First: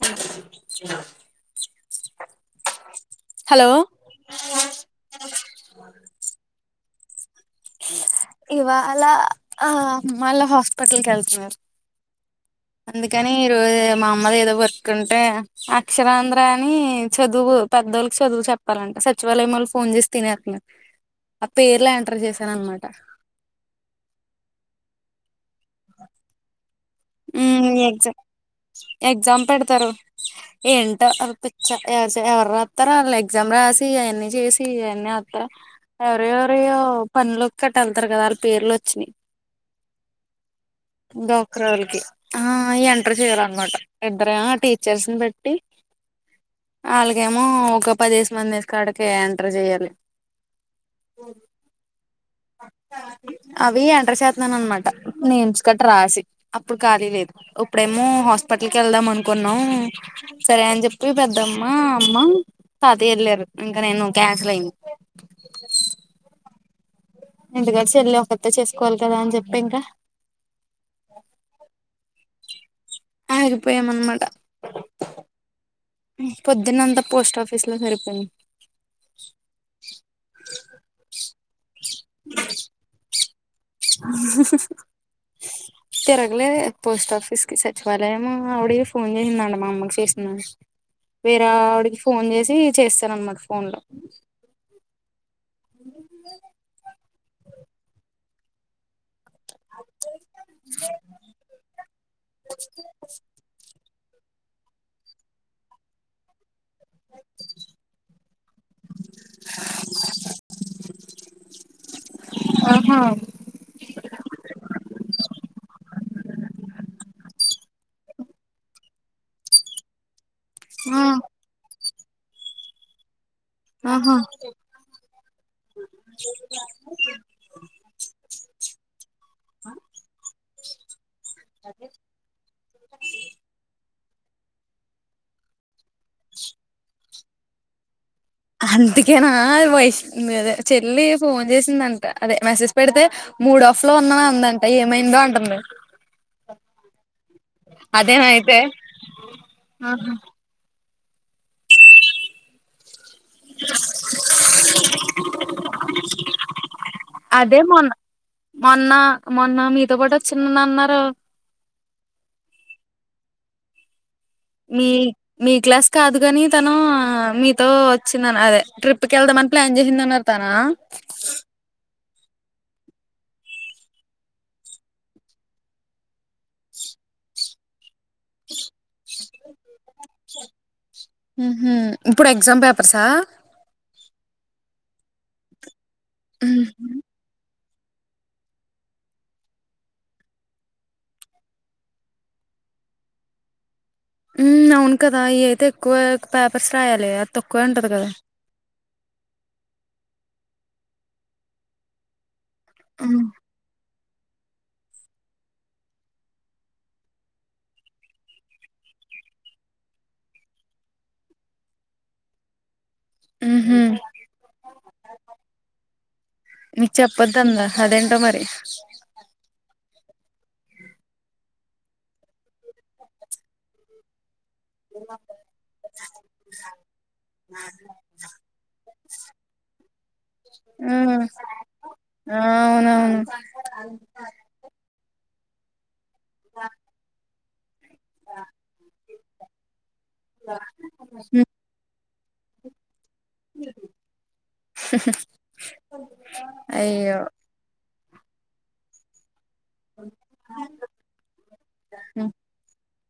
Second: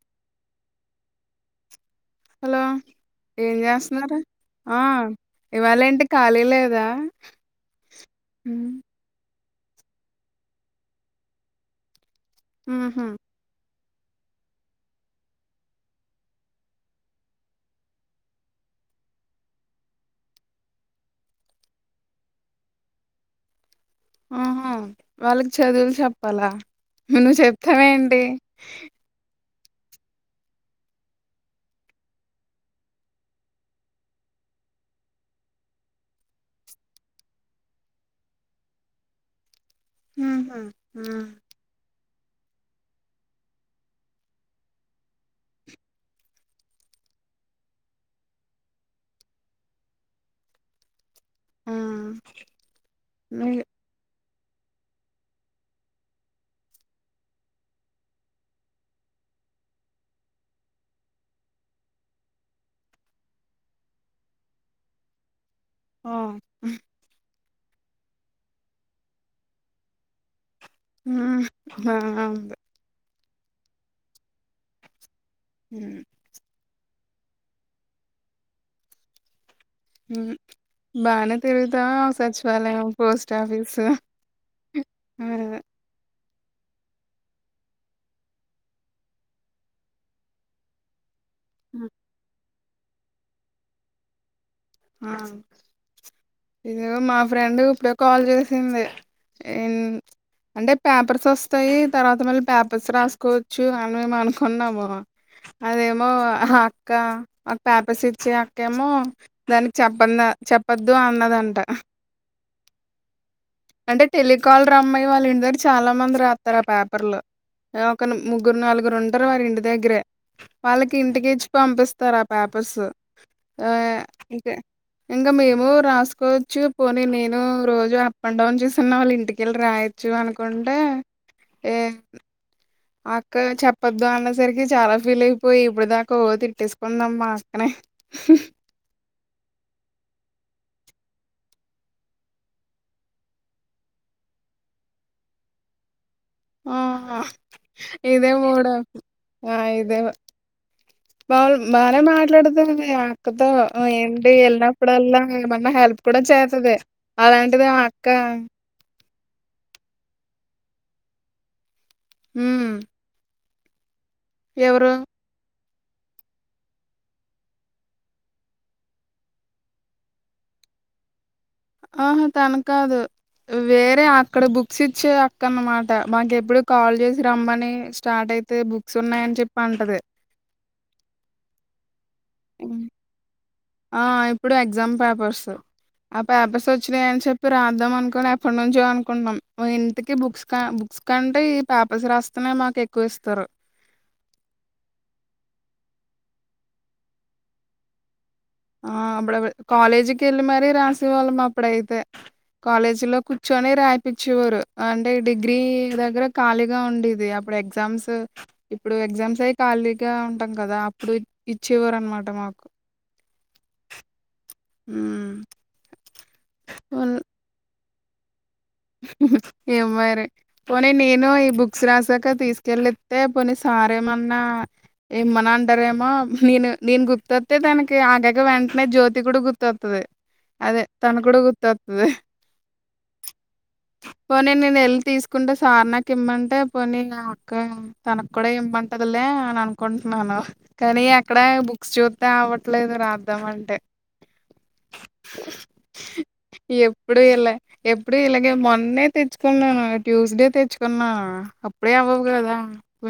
్యాంనా hello ఏం hello చేస్తున్నారు ఆ ఇవాళ ఏంటి ఖాళీ లేదా ఇవాళ ఆ మళ్ళా హాస్పిటల్కి వెళ్తున్నారు ఉహు అందుకని ర మా అమ్మది ఏదో వర్క్ంటే అక్షరాంధ్ర అని చదువు పెద్దోళ్ళకి చదువు చెప్పాలండి సచివాలయం వాళ్ళు ఫోన్ చేసి తిన అసను ఆ పేర్ ఎంటర్ చేస్త చన అమాట ఆహా వాళ్ళకి చదువులు చెప్పాలా నువ్ చెప్తావ అడి తారు ఏంటో పచ్చ ఎవరు ఎవరు రాస్తారా వాళ్ళ ఎగ్జామ్ రాసి అవన్నీ చేసి ఇవన్నీ వస్తారా ఎవర ఎవరిో పనులు కట వెళ్తారు కదా వాళ్ళ పేర్లు వచ్చినాయి డాక్టర్ హ వాళ్ళకి ఆ ఎంటర్ చెయ్యాల అన్నమాట ఇద్దర టీచర్స్ ని బట్టి వాళ్ళకేమో ఒక పదిేశ మంది వసు కాడికి ఎంటర్ చెయ్యాలి ఆ అవి ఎంంటష అనమాట నేను ఇంచుకట్రా రాసి అప్పుడు ఖాళీ లేదు ఇప్పుడేమో హాస్పిటల్ క వెళ్దాం అనుకుని సరే అని చెప్పి పెద్దమ్మ అమ్మ తాత వెళ్ళారు ఇంకా నేను ల ఆఓ ఎందుకలిసి వెళ్ళి ఒకరితో చేసుకోవాలి కదా అని చెప్పి ఇంకా హా అ ఆగిపోయామన్నమాట పొద్దున్నంత పోస్ట్ ఆఫిస్ లోరేపని బానే తిరుగుతావా సచివాలయం పోస్ట్ ఆఫీస్ అదే. తర అలే పోస్ట్ ఆఫీస్ కి సచివాలయం అవిడ ఫోన్ చేసిందండి మా అమ్మకి చేసిన వేరే ఆవిడికి ఫోన్ చేసి చేస్తాన అన్నమాట ఫోన్ లో ఆ ఇది మా ఫ్రెండ్ ఇప్పుడే కాల్ చేసింది ఏం అంటే పేపర్స్ వస్తాయి తర్వాత మళ్ళీ పేపర్స్ రాసుకోవచ్చు అని మేము అనుకు కొన్నాము అదేమో ఆ అక్క మా పేపర్స్ ఇచ్చి అక్కేమో దానికి చెప్ప చెప్పద్దు అన్నదంట ఆహా అంటే టెలికాల్ రమ్మ్య వాళ్ళు ఇంటిదర చాలా మంది రాస్తారు ఆ పేపర్ లో ఒక ముగ్గురు నాలుగురు ఉంటరు వారి ఇంటి దగ్గరే వాళ్ళకి ఆ ఇంటికిెచ్చి పంపిస్తారు ఆ పేపర్స్ ఆ ఆహా ఇంకా ఇంకా మేము రాసుకోవచ్చు పోని నేను రోజు ప ౌన్ చూసన్న వాళ్ళు ఇంటికెళ్ళి రాయొచ్చు అనుకుంటే ఏ అక్క చెప్పొద్దు అన్నసరికి చాలా ఫీల్ అయిపోయి ఇప్పుడు దాకా తిట్టేసుకుందమ్మా అక్కనే అంతకనా ఆ వయసుద చెల్లి ఫోన్ చేసిందంట అదే మెసేజ్ పెడితే మూడు ఆఫ్ లో ఉన్నా అందంట ఏమైందో అంటుంది ఆ అదేనా ఇదే అయితే మూడ ఆ ఇదే ఆహా బా బానే మాట్లాడుతుంది అక్కతో ఏంటి వెళ్ళినప్పుడల్లా ఏమన్నా హెల్ప్ కూడా చేతది అదే అలాంటిది ఆ మొన్న అక్క మొన్న మొన్న మీతో పాటు చిన్న అన్నారు హమ్ మీ మీ క్లాస్ కాదు కాని తను మీతో వచ్చింద అదే ట్రిప్ కి వెళ్దామని ప్లాన్ చేసింది అన్నారు తన ఆా తనకాదు వేరే అక్కడ బుక్స్ ఇచ్చే అక్కన అన్నమాట మాకు ఎప్పుడు కాల్ చేసి రమ్మని స్టార్ట్ అయితే బుక్స్ ఉన్నాయని చెప్పి అంటది ఇప్పుడు ఎగ్జామ్ హ్మ్. పేపర్సా ఆ ఇప్పుడు ఎగ్జామ్ పేపర్స్ ఆ పేపర్స్ ఉహు వచ్చినాయని చెప్పి రాద్దాం అనుకుని ఎప్పటి నుంచో అనుకుంటాం ఇంటికి బుక్స్ బుక్స్ కంటే ఈ పేపర్స్ రాస్తున్నా మాకు ఎక్కువ ఇస్తారు అవును కదా ఇ అయితే ఎక్కువ పేపర్స్ రాయాలి అది తక్కువ ఉంటంది కదా ఆ అప్పుడ కాలేజీకి వెళ్ళి మరీ రాసేవాళ్ళం అప్పుడైతే కాలేజీ లో కూర్చొని రా ూర్ అంటే డిగ్రీ దగ్గర ఖాళీగా ఉండేది అప్పుడు ఎగ్జామ్స్ ఇప్పుడు ఎగ్జామ్స్ అయి ఖాళీగా ఉంటాం కదా అప్పుడు ఇచ్చేవారు అనమాట మాకు హ హ్మ్. నకు చెప్పదుందా అదేంట మరి ఏమ పోనీ నేను ఈ బుక్స్ రాసాక తీసుకెళ్ళస్తతే పోని సార్ేమన్నా ఏమనా అంటారేమో నేను నేను గుర్తొస్తతే తననికి ఆగగా వెంటనే జ్యోతి కూడా గుర్తొ అదే తన ఉమ్ కూడాడ గుత్తతుంది ఆ అవునవును పోనీ నేను వెల్ళి తీసుకుంటే సార్ నాకి ఇమ్మంటే పోనీ అక్క తనకు కూడా ఇంమంటదిలే అని అనుకుంటున్నాను కానీ అక్కడ ఉమ్, బుక్స్ చూస్తే అవట్లేదు ప్రధం అంటే ఎప్పుడు అయ్యో ఇలా ఎప్పుడు ఇలాగే మొన్న తెచ్చుకున్నాను ట్యూస్డే తెచ్చుకున్నా అప్పుడే అవ్వవు ఉమ్ కదా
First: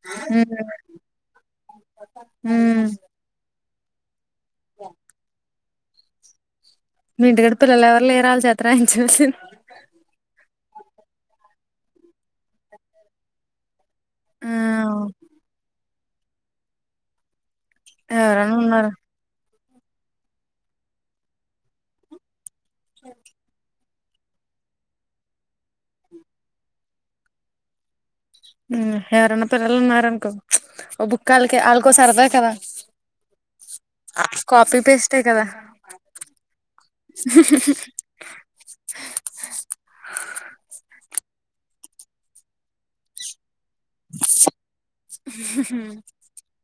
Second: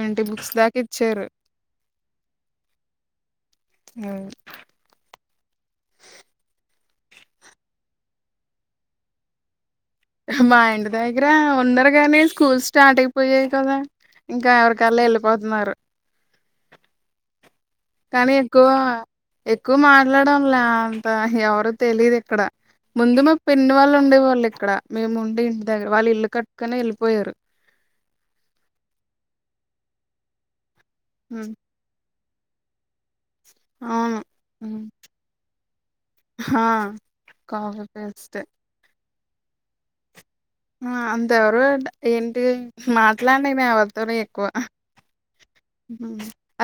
ఇంటి బుక్స్ దాకా ఇచ్చారు హ అ వ మీ ఇంటికాడ పిల్లలు ఎవరు లేరుళ్ళ చేత అంచిసింది మా ఇంటి దగ్గర ఉన్నారురు కాగాని స్కూల్ స్టార్ట్ అయిపోయాయి కదా ఆ ఇంకా ఎవరికల్లా వెళ్ళిపోతున్నారు కానీ ఎవరన్నా ఎక్కువ ఉన్నారు ఎక్కువ మాట్లాడంలే అంత ఎవరు తెలీదు ఇక్కడ ముందుమ పెన్ను వాళ్ళు ఉండే వాళ్ళు ఇక్కడ మేము ఉండి ఇంటి దగ్గర వాళ్ళు ఇల్లు కట్టుకనే వెళ్ళిపోయారు ఎవరన్న పల్ మార అన్కో ఒబ్బు ఉమ్, కల్కి ఆల్గసారదా కదా కాపీీ పేస్ట్ే కదా హా కాఫీ పేస్ట్ ఆ, అంతెవరు ఏంటి మాట్లాడి వత ఎక్కువ ఉమ్,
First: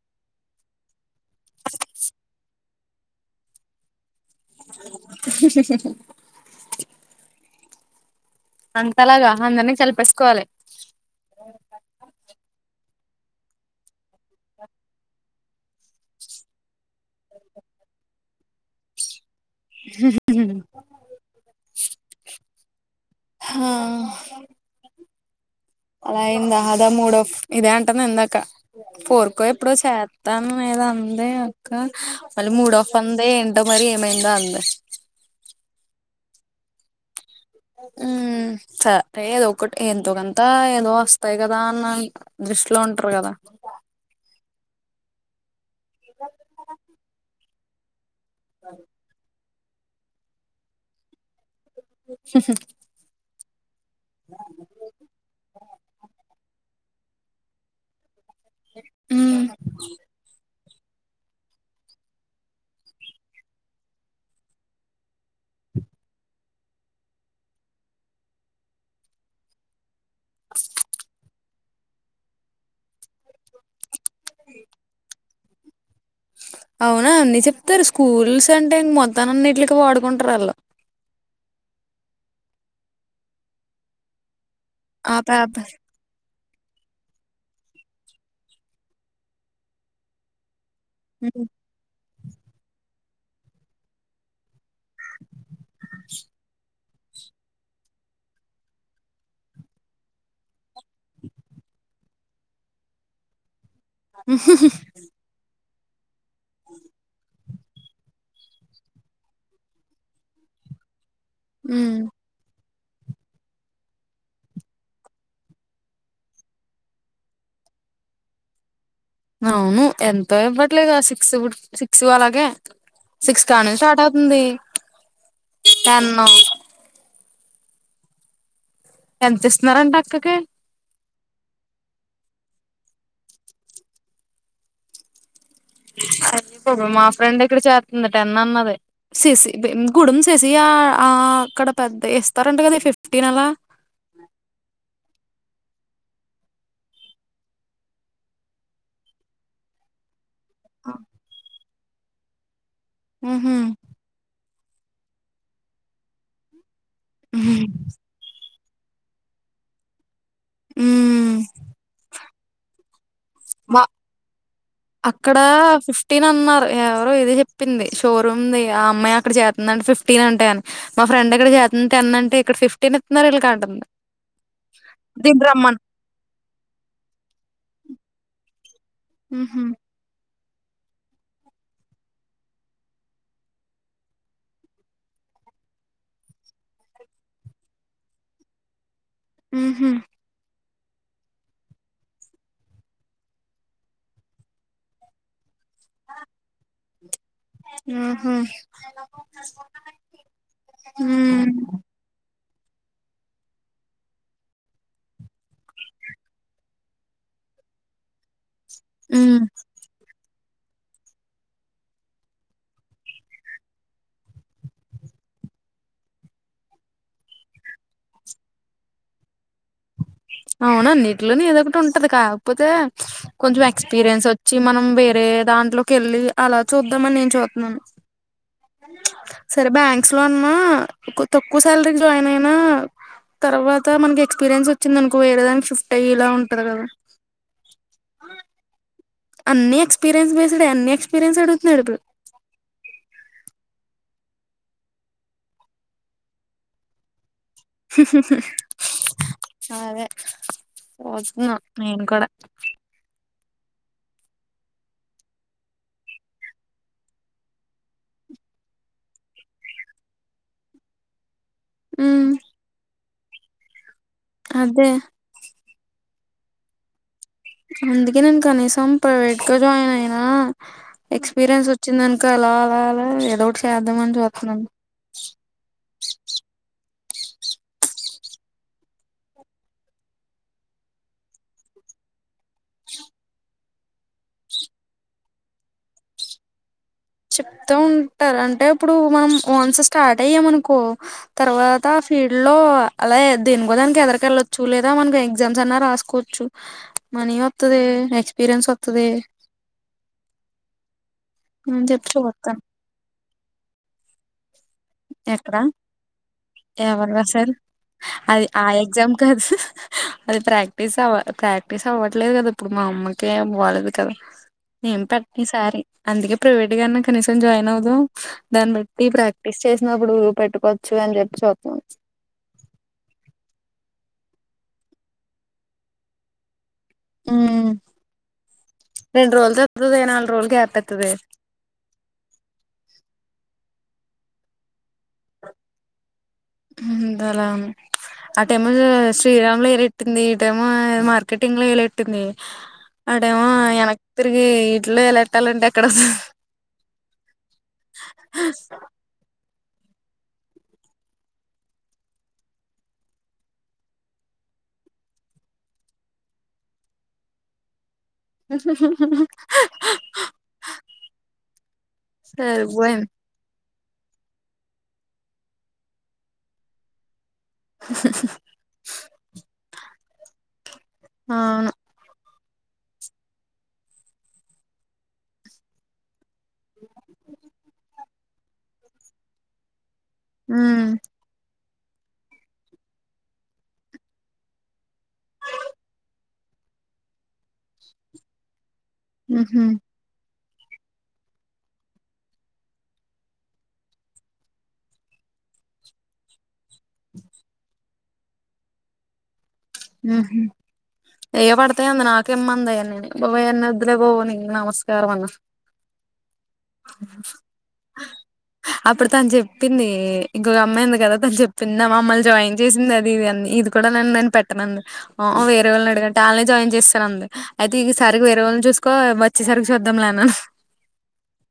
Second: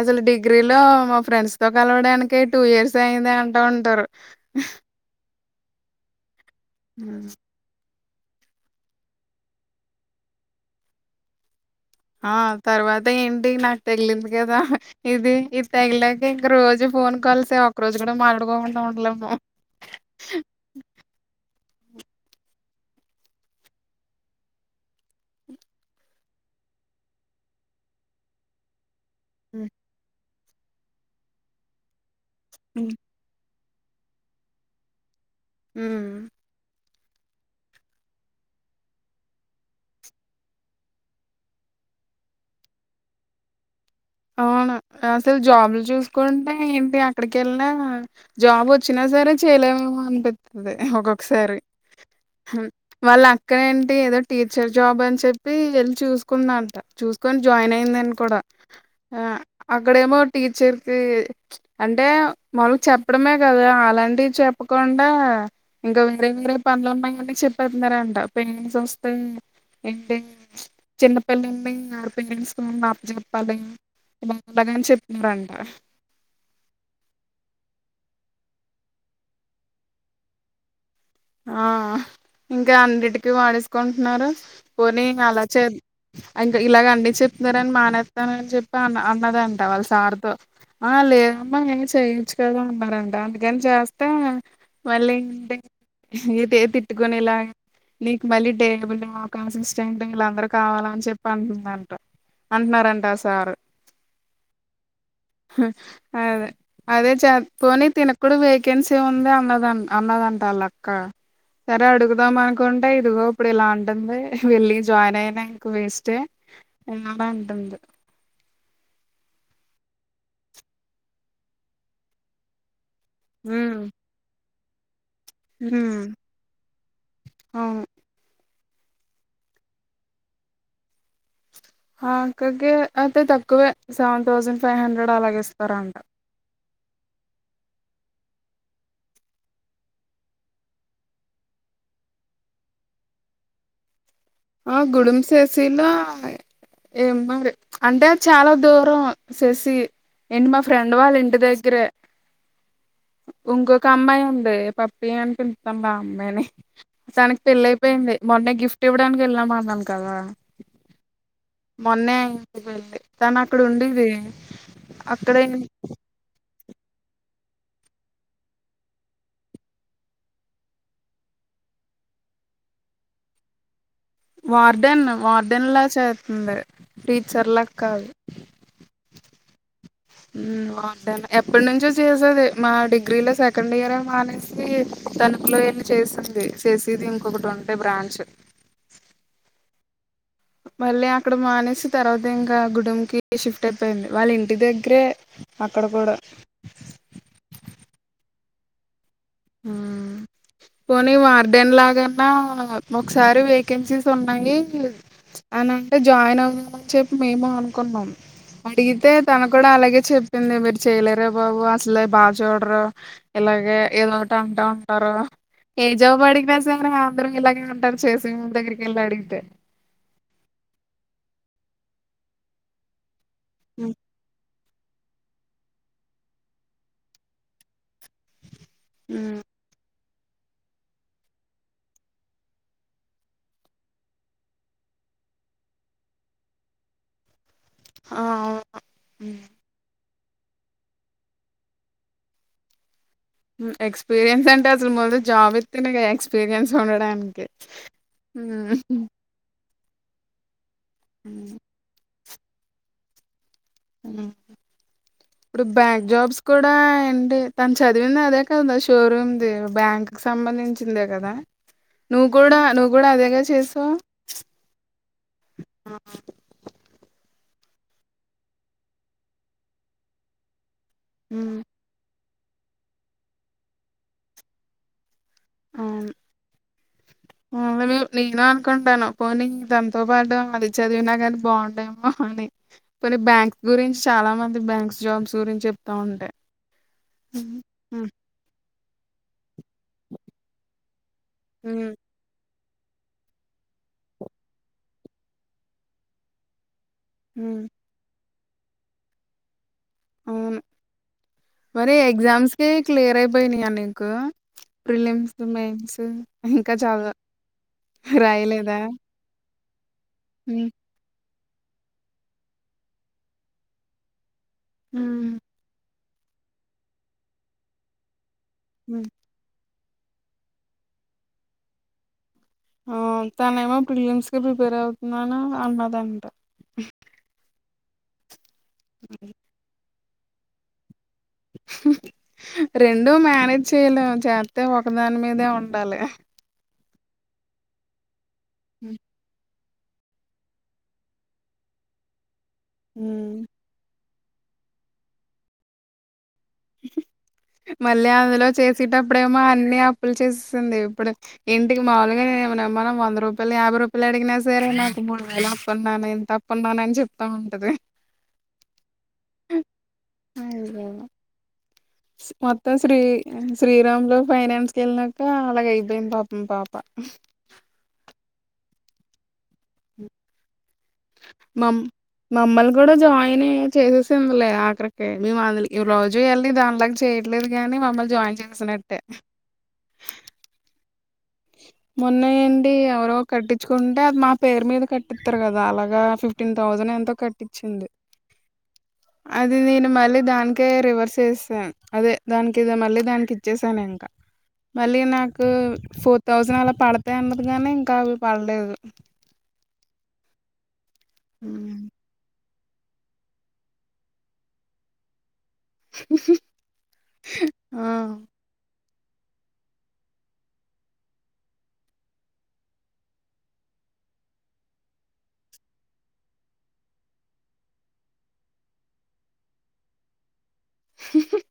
అసలు డిగ్రీలో ఫ్రెండ్స్ తో కలవడానికి టూ ఇయర్స్ అయింది అంటా ఉంటారు సషు సుషు హ అంతలాగా అందరినీ కలిపేసుకోవాలి ఆ తర్వాత ఏంటి నాకు తెగిలింది కదా ఇది ఇ తెగిలాక ఇంక రోజు ఫోన్ కాల్సే ఒక రోజు కూడా మాట్లాడుకోకుంటా ఉండలేమో హ హా అలాయిందా అదా మూడో ఇదే అంటాను ఇందాక ఫోర్కో హ్మ్. ఎప్పుడో చేయ మత్తాను ఏద అందే అక్క మళ్ళీ మూడోఫ్ హ్మ్. అందే ఏ అంత మరీ ఏమైందో అంద అ ఉ సరే ఏదో ఒకటి ఎంతోకంతా ఏదో వస్తాయి కదా అన్న దృష్టిలో ఉంటారు కదా అవునా అసలు జాబులు చూసుకుంటే ఏంటి అక్కడికి వెళ్ినా జాబ్ వచ్చినా సరే చేయలేమేమో అనిపిస్తుంది ఒొక్కసారి వాళ్ళు అక్కడ అే ఏదో టీచర్ జాబ్ అని చెప్పి వెళ్లిి చూసుకుంద అంట చూసుకొని జాయిన్ అయిందని కూడా ఆ ఉమ్ అక్కడమో టీచర్కి అంటే మాళకు చెప్పడమే కదా అలాంటివి చెప్పకుండా ఇంకా వేరే వేరే పనులు ఉన్నాంట చెప్పతున్నారా అంట ఇ ఎ సంస్థ ఏంటిడి చిన్నపిల్ల అండి ఆ పలిన్స్ నాప చెప్పాలి ఇ బండగాని చెప్పినారంట అవునా అన్ని చెప్తారు స్కూల్స్ అంటే ఇం మొత్తాన్నిన్నింటికి వాడుకుంటారు అలా ఆ ఇంకా అన్నిటికీ వాడేసుకుంటున్నారు పోనీ ఆ అాలచే పేపర్ ఇంకా ఇలాగ అన్నిీ చెప్తున్నారని మానేస్తానని చెప్పి అన్న అన్నదంట వాళ్ళ సార్తో ఆ లేదమ్మా ఏం చేయిచ్చు కదా అన్నారంట అందుకని చేస్తే మళ్ళీంటి ఇతే తిట్టుకని ఇలా నీకు మళ్ళీ టేబుల్ అవకాంశం ఇస్తేంటి వీళ్ళ అందరు కావాల అని చెప్పి అంటుంద అంట అంటున్నారంట సార్ అదే అదే చ పోని తినకుడ వేకెన్సీ ఉంది అన్నద అన్నదంట వాళ్ళ క్క సర ఉమ్ అడుకుదా మ ఇకుంటే ఇదిగో ఇప్పుడు ఇలా ఉంటుంది వెళ్ళి జాయిన్ అయినా ఇంక వేస్ే అంటంది అవును ఎంతో ఇవ్వట్లేదు సిక్స్ సిక్స్ అలాగే సిక్స్ కా ను ఉమ్ స్టార్ట్ అవుతుంది ఉమ్ తను అవును ఎంత ఇస్తున్నారంటడి అక్కకి అక్కకి అయితే తక్కువే సెవెన్ థౌజండ్ ఫైవ్ హండ్రెడ్ అలాగేస్తారా అంట అయ్య మా ఫ్రె ఇక్కడి చేర్తుందిట ఎ అన్నది ససి గుడుమ్ ససి ఆ అక్కడ పెద్ద ఇస్తారంట కదా ఫిఫ్టీన్ అలా ఆ గుడుమ్ సేసలా ఏం మరి అంటే చాలా దూరం ససి ఏంటి మా ఫ్రెండ్ వాళ్ళ ఇంటి దగ్గర ఉహు ఇంకొక అమ్మాయి ఉండ పప్పి అని పిుతాం బ అమ్మాయిని తనకి పెళ్ళయిపోయింది మొన్న గిఫ్ట్ ఇవ్వడానికి వెళ్ళామ అన్నాను కదా ఉమ్ మొన్నే వెళ్ళంది తను అక్కడ మా ఉండేది అక్కడ అక్కడై ఫిఫ్టీన్ అన్నారు ఎవరో ఇది చెప్పింది షోరూమ్ది ఆ అమ్మాయి అక్కడ చేతుందింటే ఫిఫ్టీన్ అంటే అని మా ఫ్రెండ్ అక్కడ చే అంత ఎ అంటే ఇక్కడ ఫిఫ్టీన్ ఎత్తున్నారు ఇీలా కా అంటంది వార్డెన్ వార్డెన్ లా చేస్తుంది టీచర్ కాదు హ బాగుంటేన్న ఎప్పటి నుంచో చేసేది మా డిగ్రీలో సెకండ్ ఇయర్ మానేసి తణుపులో ఏన్న చేస్తుంది చేసేది ఇంకొకటి ఉంటే బ్రాంచ్ ఉహ మళ్ళీ అక్కడ మానేసి తర్వాత ఇంకా గుడెంకిి షిఫ్ట్ అయిపోయింది వాళ్ళ ఇంటి దగ్గరే అక్కడ కూడా ఉహు పోనీ ఉమ్ మార్డెన్ లాగాన్నా ఒకసారి వేకెన్సీస్ ఉన్నాయి అనింటే జాయిన్ అవ్వమని చెప్పి మేము అనుకున్నాం అడిగితే ఉమ్ తన కూడా అలాగే చెప్ చెింది మీరు చేయలేరే బాబు అసలే బాగా చూడరు ఇలాగే ఏదో అంటా ఉంటారు ఏ జాబు అడిగినస్తేర ఆంందరం ఇలాగా ఉంటారు చేసి మ దగ్గరికి వెళ్లా అడిగితే అవునాన్నిీటిలోనే ఏదొకటి ఉంటది కాకపోతే కొంచెం ఎక్స్పీరియన్స్ వచ్చ వచ్చి మనం వేరే దాంట్లోకి వెళ్ళి అలా చూద్దామని నేను చూస్తున్నాను మ్మ్ సరే బ్యా లో అన్నా తక్కువ సాలరీ జాయిన్ అయినా తర్వాత మనకి ఎక్స్పీరియన్స్ వ చిిందనుకో వేరేదాని షిఫ్ట్ అయ్యే ఇలా ఉంటది కదా ఆ అవు అన్ని ఎక్స్పీరియన్స్ బేస్డ్ే అన్ని ఎక్స్పీరియన్స్ అడుగుతున్నాడు ఇప్పుడు ఎక్స్పీరియన్స్ అంటే అసలు ముందు జాబ్ ఇస్తిన ఎక్స్పీరియన్స్ ఉండడానికి హ అదే పోతున్నాం నేను కూడా అ ఇప్పుడు బ్యాంక్ జాబ్స్ కూడా ఏంటి తన చదివింది అదే కదా షోరూమ్ది బ్యాంక్ సంబంధించ ంచిందే కదా నువ్వు ఉమ్, కూడా నువ్వు కూడా అదేగా చేసావు అదే ఆ అందుకే నేను కనీసం ప్రైవేట్ గా జాయిన్ అయినా హ్మ్. ఎక్స్పీరియన్స్ వచ్చిందను ఇంకా అలా అలా అలా ఏదో ఒకటి చేద్దామని చూస్తున్నాం ఆ అ నేను అనుకుంటాను పోనీ తనతో పాటు అది చదివినా కానీ బాగుండేమో అని కొన్ని బ్యాంక్స్ గురించి చాలా మంది బ్యాంక్స్ జాబ్స్ గురించి చెప్తా ఉంటాయి హ్మ్. చెప్తూ హ్మ్. ఉంటారు అంటే ఇప్పుడు మనం ఓన్స్ స్టార్ట్ అయ్యాంనుకో తర్వాత హ్మ్. ఫీల్డ్ లో అలా దీని కూడా దానికి ఎదరికెళ్ళొచ్చు లేదా మనకి ఎగ్జామ్స్ అన్నా రాసుకోవచ్చు మనీ హ్మ్. వస్తుది ఎక్స్పీరియన్స్ వస్తుది అవును మరి చెప్పి చూస్తాను ఎగ్జామ్స్కి క్లియర్ అయిపోయినాయా నీకు ప్రిలిమ్స్ ఎక్కడ మెయిన్స్ ఇంకా చాలా ఎవరు రాసారు అది ఆ ఎగ్జామ్ కాదు అది హ్మ్. ప్రాక్టీస్ అవ ప్రాక్టీస్ అవ్వట్లేదు కదా ఇప్పుడు మా అమ్మకే బాలలేదు కదా ఏేం హ్మ్. పట్నిసారి అందుకే ప్రైవేట్ గన్నా కనీసం జాయిన్ అవుదాం దాన్ని హ్మ్. బట్టి ప్రాక్ చేసినప్పుడు పెట్టుకోవచ్చు అని చెప్పి చూద్దాం ఆ తన ఏమో ఫిలిమ్స్ క ప్రిపేర్ అవుతుందని అన్నదంట ఉ రెండు రోజులు వతుది నాలుగు రోజులుకి ఏపతుది రెండూ మేనేజ్ చేయలే చేస్తే ఒకదాని మీదే ఉండాలి లా ఆ టై శ్రీరాములు ఎట్టింది ఈ టైమ్ మార్కెటింగ్ లో వలట్టింది అ తిరిగి ఇంట్లో ఎలాట్టాలంటడి అక్కడ మళ్ళీ అందులో చేసేటప్పుడేమో అన్ని అప్పులు చేస్తుంది ఇప్పుడు ఇంటికి మాములుగా ఏమ మ వంద రూపాయలు యాభై రూపాయలు అడిగినా సరే నాటి మూడు వేల అప్పండానా ఇంత అప్పంన్నానా అని చెప్తా ఉంటది మత్త శ్రీ సరిపోయింది శ్రీరామ్ లో ఫైనాన్స్ క వెళ్ళాక అలాగ అయిపోయింది పాపం పాప అవును మమ్ మమ్మల్ని కూడా జాయిన్య చేసేసిందిలే ఆఖరికే మే అజ జూయల్ని దానిలాగా చేయట్లేదు గాని మమ్మల్ని జాయిన్ చేసినట్టే హ మొన్నయండి ఎవరో కట్టించుకుంటే అది మా పేరు మీద కట్టిస్తారు కదా అలాగగా ఫిఫ్టీన్ థౌసండ్ ఎ కట్టించింది అది ఉహు నేను మళ్ళీ దానికి ఇంకే రివర్స్ చేసాను అదే దానికి ఇద మళ్ళీ దానికి ఇచ్చేసాను ఇంకా మళ్ళీ నాకు ఫోర్త్ థౌసండ్ అలా పడతాయి అన్నది కాగానీ ఇంకా అవి పడలేదు ఏ పడతే అంద నాక అమ్మా ఉందాయ బాబా ఎన్న ఇద్ద్రే పోవ న నమస్కారం అన్న ఆ అప్పుడు తను చెప్పింది ఇంకొక అమ్మాయింది కదా తను చెప్పింది మమ్మల్ని జాయిన్ చేసింది అది ఇది అ ఇది కూడా నంద ప వేరే వాళ్ళు అడిగంటే వాళ్ళనే జాయిన్ చేస్తాారు అయితే ఈ సరిగకి వేరే వాళ్ళు చూసుకో వచ్చే సరి చూద్దాంలేనా